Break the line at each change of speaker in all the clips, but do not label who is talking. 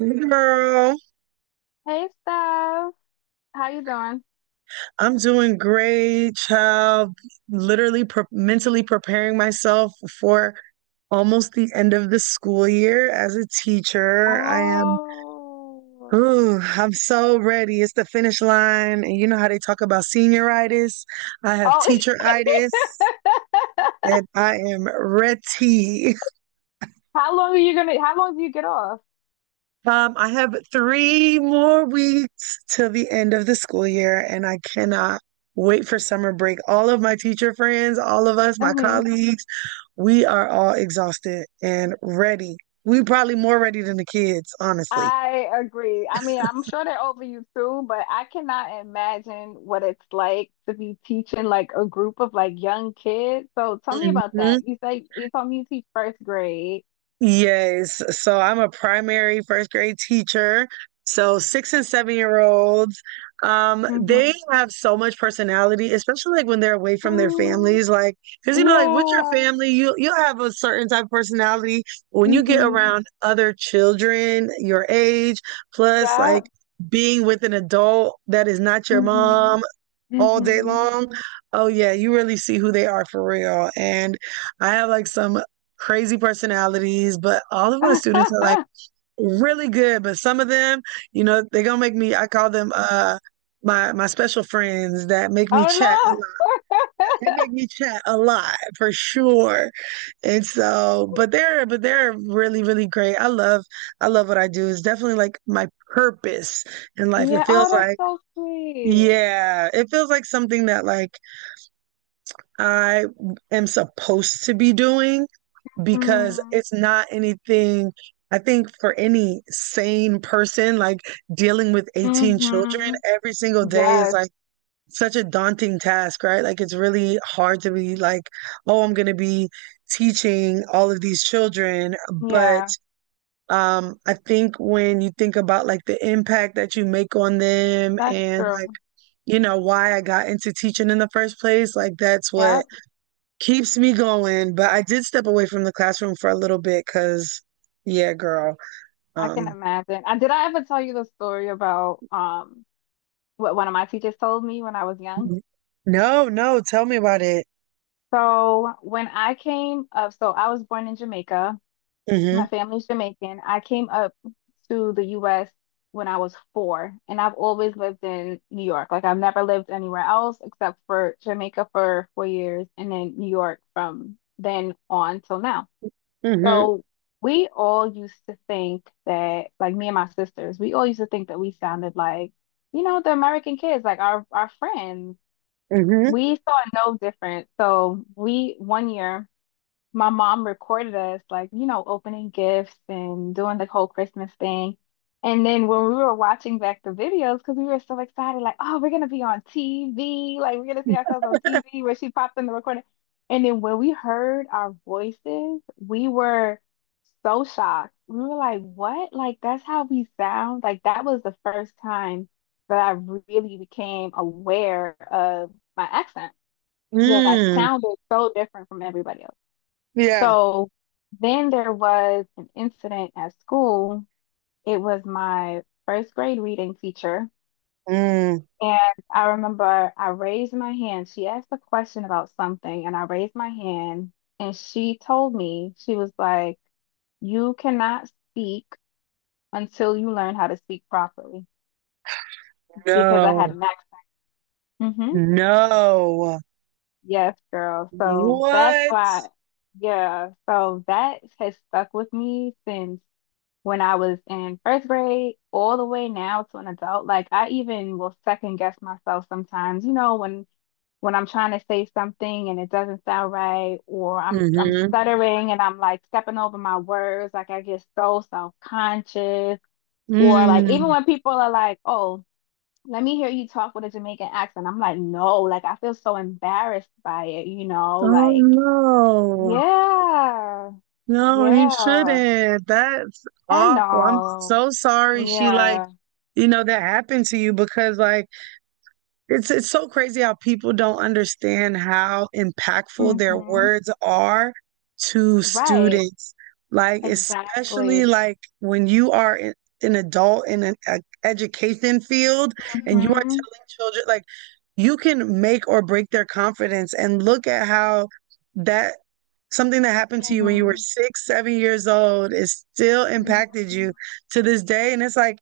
Girl,
Hey, Steph. How you doing?
I'm doing great, child. Literally pre mentally preparing myself for almost the end of the school year as a teacher. I am,
Oh.
ooh, I'm so ready. It's the finish line. And you know how they talk about senioritis? I have
Oh.
teacheritis, and I am ready.
How long are you gonna, how long do you get off?
I have 3 more weeks till the end of the school year, and I cannot wait for summer break. All of my teacher friends, all of us, my
hmm
colleagues, we are all exhausted and ready. We probably more ready than the kids, honestly.
I agree. I mean, I'm sure they're over you too, but I cannot imagine what it's like to be teaching like a group of like young kids. So tell me about
Mhm.
that. You say you told me you teach first grade.
Yes. So I'm a primary first grade teacher. So 6 and 7 year olds, they
Mm-hmm.
have so much personality, especially like when they're away from their
Mm,
families. Like, because you know, like with your
yeah.
family, you'll have a certain type of personality. When you get
Mm-hmm.
around other children your age, plus
Yeah.
like being with an adult that is not your
Mm-hmm.
mom all day
Mm-hmm.
long. Oh yeah, you really see who they are for real. And I have like some crazy personalities, but all of my students are like really good. But some of them, you know, they're gonna make me I call them my special friends that make me
Oh
chat a lot.
no.
They make me chat a lot for sure. And so, but they're really, really great. I love what I do. It's definitely like my purpose in life.
Yeah.
It
Oh,
feels
that's
like,
so sweet.
yeah, it feels like something that like I am supposed to be doing because
Mm.
it's not anything. I think for any sane person, like dealing with 18 children
hmm
every single day is
Yes.
like such a daunting task, right? Like it's really hard to be like, oh, I'm going to be teaching all of these children. But
Yeah.
I think when you think about like the impact that you make on them
That's
and
true.
like, you know, why I got into teaching in the first place, like that's
Yeah.
what keeps me going, but I did step away from the classroom for a little bit because, yeah, girl.
I can
Um,
imagine. Did I ever tell you the story about what one of my teachers told me when I was young?
Mhm. No, no, tell me about it.
So when I came up, so I was born in Jamaica. My
Hmm.
family's Jamaican. I came up to the US when I was four, and I've always lived in New York. Like I've never lived anywhere else except for Jamaica for 4 years and then New York from then on till now.
Hmm.
So we all used to think that, like me and my sisters, we all used to think that we sounded like, the American kids, like our friends.
Hmm.
We saw no difference. So we one year my mom recorded us like, opening gifts and doing the whole Christmas thing. And then when we were watching back the videos, because we were so excited, like, oh, we're gonna be on TV, like we're gonna see ourselves on TV where she popped in the recording. And then when we heard our voices, we were so shocked. We were like, what? Like that's how we sound? Like that was the first time that I really became aware of my accent, that I
Mm,
sounded so different from everybody else.
yeah.
So then there was an incident at school. It was my first grade reading teacher.
Mm,
And I remember I raised my hand. She asked a question about something, and I raised my hand. And she told me, she was like, you cannot speak until you learn how to speak properly because I had
no,
an accent. Hmm
no.
Yes, girl. So that's
What?
why, yeah. So that has stuck with me since when I was in first grade all the way now to an adult. Like I even will second guess myself sometimes, you know, when I'm trying to say something and it doesn't sound right, or I'm
Hmm.
stuttering and I'm like stepping over my words, like I get so self-conscious, or like even
Mm.
when people are like, "Oh, let me hear you talk with a Jamaican accent," I'm like, "No," like I feel so embarrassed by it, you know,
Oh
like
no.
yeah,
No, he
yeah,
shouldn't. That's
and
awful. I'm
no,
so sorry she like,
yeah.
that happened to you because like it's so crazy how people don't understand how impactful their
Mm-hmm.
words are to
Right.
students. Like especially
Exactly.
like when you are in, an adult in an education field and you are
Mm-hmm.
telling children like you can make or break their confidence and look at how that something that happened to you when you were
Mm-hmm.
6, 7 years old is still impacted you
hmm
to this day. And it's like,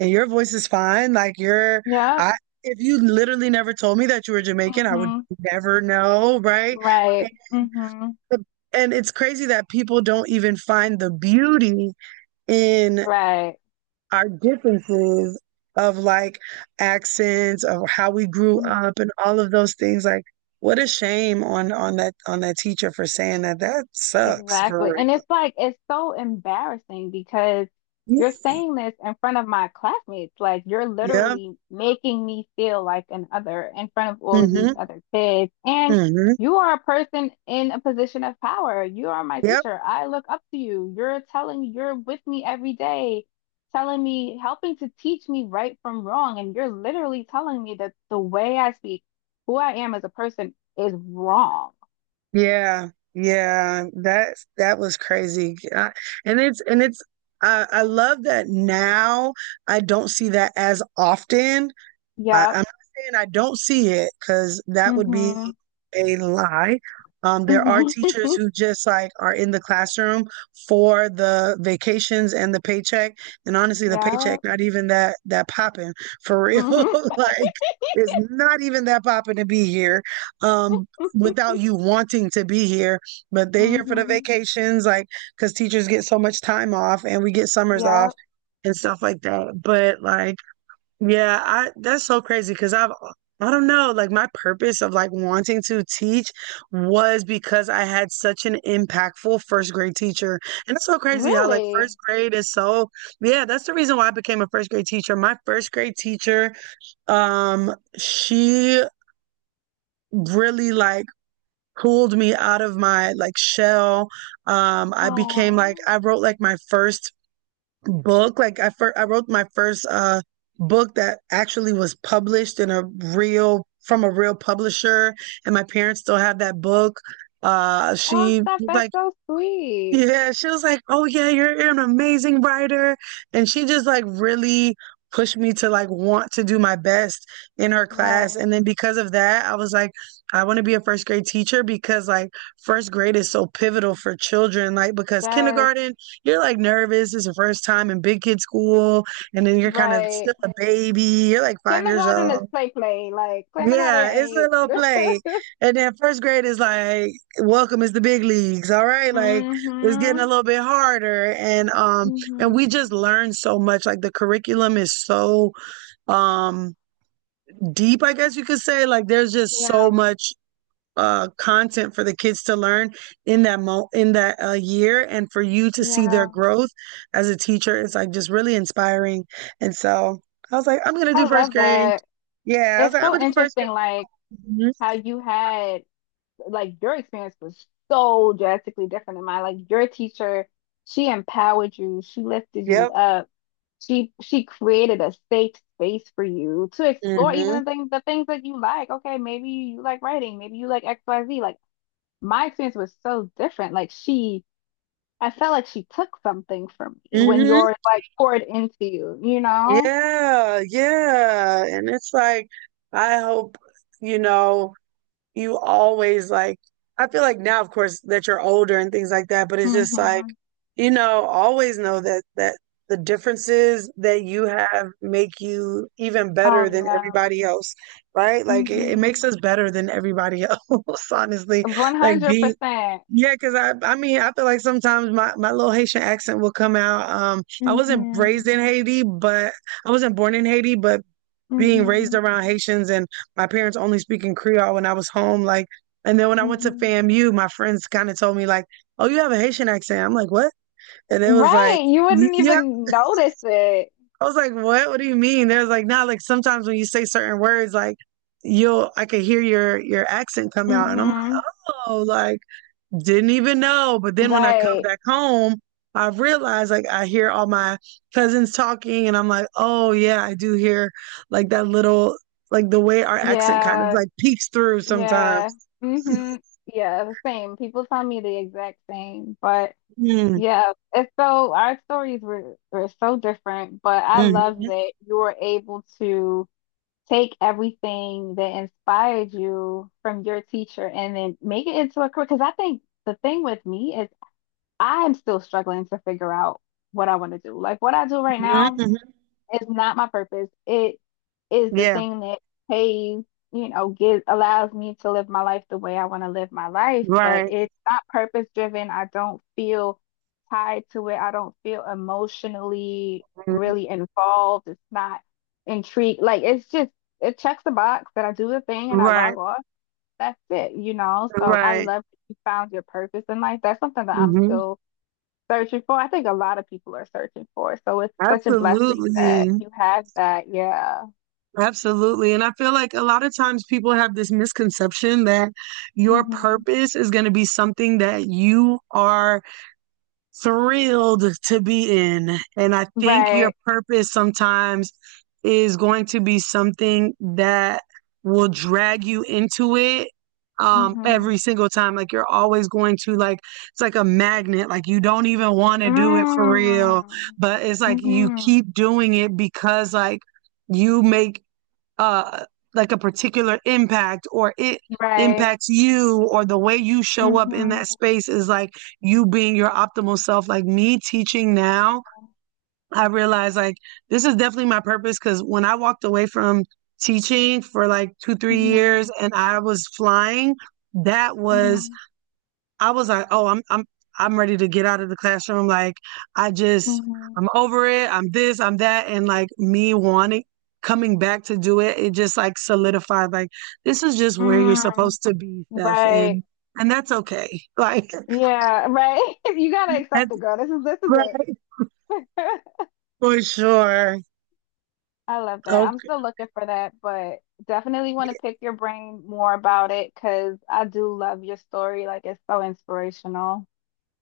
and your voice is fine. Like your
Yep.
if you literally never told me that you were Jamaican, I would
Mm-hmm.
never know, right? And,
Right. Mm-hmm.
the- and it's crazy that people don't even find the beauty in
Right.
our differences of like accents, of how we grew
Mm-hmm.
up, and all of those things. Like, what a shame on that teacher for saying that. That sucks
Exactly.
for
And it's like, it's so embarrassing because
real.
you're saying this in front of my classmates. Like, you're
Yeah.
literally making me feel like an other in front of all of these
Mm-hmm.
other kids. And
Mm-hmm.
you are a person in a position of power. You are my
Yep.
teacher. I look up to you. You're telling, me, you're with me every day, telling me, helping to teach me right from wrong. And you're literally telling me that the way I speak, who I am as a person is wrong.
Yeah, yeah, that was crazy. I, and it's I love that now I don't see that as often I I'm
Yep.
not saying I don't see it because that would be a lie. There
Mhm.
are teachers who just like are in the classroom for the vacations and the paycheck, and honestly, the paycheck
Yeah.
not even that popping for real.
Mhm.
Like, it's not even that popping to be here, um, without you wanting to be here. But they're here for the
Mhm.
vacations, like because teachers get so much time off, and we get summers off
Yeah.
and stuff like that. But like yeah, I that's so crazy because I don't know, like my purpose of like wanting to teach was because I had such an impactful first grade teacher. And it's so crazy how like
Really?
first grade is so, yeah, that's the reason why I became a first grade teacher. My first grade teacher, um, she really like pulled me out of my like shell.
Aw.
I wrote like my first book. I wrote my first book that actually was published in a real from a real publisher, and my parents still have that book.
Oh,
She
stuff.
was
That's
like,
so sweet.
yeah, she was like, "Oh yeah, you're an amazing writer." And she just like really pushed me to like want to do my best in her class. And
Right.
then because of that, I was like, I want to be a first grade teacher because like first grade is so pivotal for children. Like because
Yes.
kindergarten, you're like nervous. It's your first time in big kid school, and then you're kind of still
Right.
a baby. You're like 5 years
Kindergarten is
old.
play play. Like kindergarten
Yeah, it's a
ain't.
little play. And then first grade is like, welcome is the big leagues. All right. Like it's getting a
Mhm.
little bit harder. And we just
Mhm.
learn so much. Like the curriculum is so um deep, I guess you could say. Like there's just so
Yeah.
much content for the kids to learn in that year and for you to see their
Yeah.
growth as a teacher it's like just really inspiring. And so I was like, I'm gonna do
I
first
love
grade.
that.
Yeah, I was
It's
like, I'm
so
gonna do first grade.
interesting. Like
Mhm.
how you had like your experience was so drastically different than mine. Like your teacher, she empowered you. She lifted you
Yep.
up. She created a safe space for you to explore
Mm-hmm.
even the things that you like. Okay, maybe you like writing, maybe you like XYZ. Like my experience was so different. Like she I felt like she took something from me when
Mm-hmm.
yours like poured into you, you know?
Yeah, yeah. And it's like, I hope, you know. You always like I feel like now of course that you're older and things like that, but it's just like,
Hmm
always know that the differences that you have make you even
Oh
better than
yeah.
everybody else, right? Like it makes
hmm
us better than everybody else, honestly. Like being
100%.
Yeah, because I mean I feel like sometimes my little Haitian accent will come out. I wasn't
Hmm
raised in Haiti, but I wasn't born in Haiti, but being raised
hmm
around Haitians and my parents only speaking Creole when I was home, like and then when I went to
hmm
FAMU, my friends kind of told me like, "Oh, you have a Haitian accent." I'm like, "What?" And it was like,
Right. You wouldn't
"Yeah."
even notice it.
I was like, "What? What do you mean?" There's like, "Nah." Like sometimes when you say certain words, like you'll I could hear your accent come out, and I'm like,
Hmm
"Oh, like didn't even know." But then when I come
Right.
back home, I realize like I hear all my cousins talking and I'm like, oh yeah, I do hear like that little like the way our accent kind of
Yeah.
like peeks through
Yeah.
sometimes.
hmm Yeah, the same. People tell me the exact same. But
Mm.
yeah, it's so our stories were so different, but I love
Mhm.
that you were able to take everything that inspired you from your teacher and then make it into a career. Because I think the thing with me is I'm still struggling to figure out what I want to do. Like what I do right
Mhm.
now.
Mhm.
It's not my purpose. It is the
Yeah.
thing that pays, you know, gives allows me to live my life the way I want to live my life, but
Right.
it's not purpose driven. I don't feel tied to it. I don't feel emotionally
Mhm.
really involved. It's not intrigued. Like it's just it checks the box that I do the thing and I
Right.
log off. That's it, you know. So I
Right.
love that you found your purpose in life. That's something that I'm
Hmm.
still searching for. I think a lot of people are searching for it. So it's such a blessing
Absolutely.
that you have that. Yeah.
Absolutely. And I feel like a lot of times people have this misconception that your
hmm
purpose is going to be something that you are thrilled to be in. And I think your
Right.
purpose sometimes is going to be something that will drag you into it
hmm
every single time like you're always going to like it's like a magnet like you don't even want to do it for real
Mm.
but it's like you
hmm
keep doing it because like you make uh like a particular impact or it
Right.
impacts you or the way you show up in that
hmm
space is like you being your optimal self like me teaching now I realize like this is definitely my purpose because when I walked away from teaching for like two three
hmm
years and I was flying that was
hmm
I was like, oh, I'm ready to get out of the classroom. Like I just
hmm
I'm over it. I'm this, I'm that. And like me wanting coming back to do it, it just like solidified like this is just where you're
Mm.
supposed to be, Steph. And
Right.
and that's okay. Like
Yeah, right. You gotta accept
that's
it, girl. This is
right
it.
for sure.
I love that. I'm
Okay.
still looking for that, but definitely want to pick your brain more about it because I do love your story. Like it's so inspirational.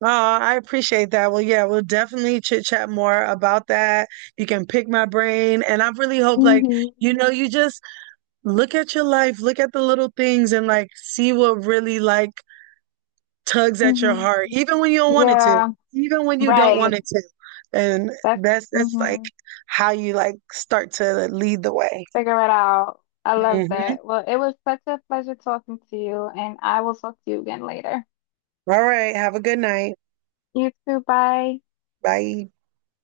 Oh, I appreciate that. Well, yeah, we'll definitely chit chat more about that. You can pick my brain. And I really hope like,
Hmm
you just look at your life, look at the little things and like see what really like tugs at your
hmm
heart, even when you don't want it to,
Yeah,
even when you don't want
right.
it to. And
That's
that's like
hmm
how you like start to lead the way.
Figure it out. I love
Mhm.
that. Well, it was such a pleasure talking to you, and I will talk to you again later.
All right. Have a good night.
You too. Bye.
Bye.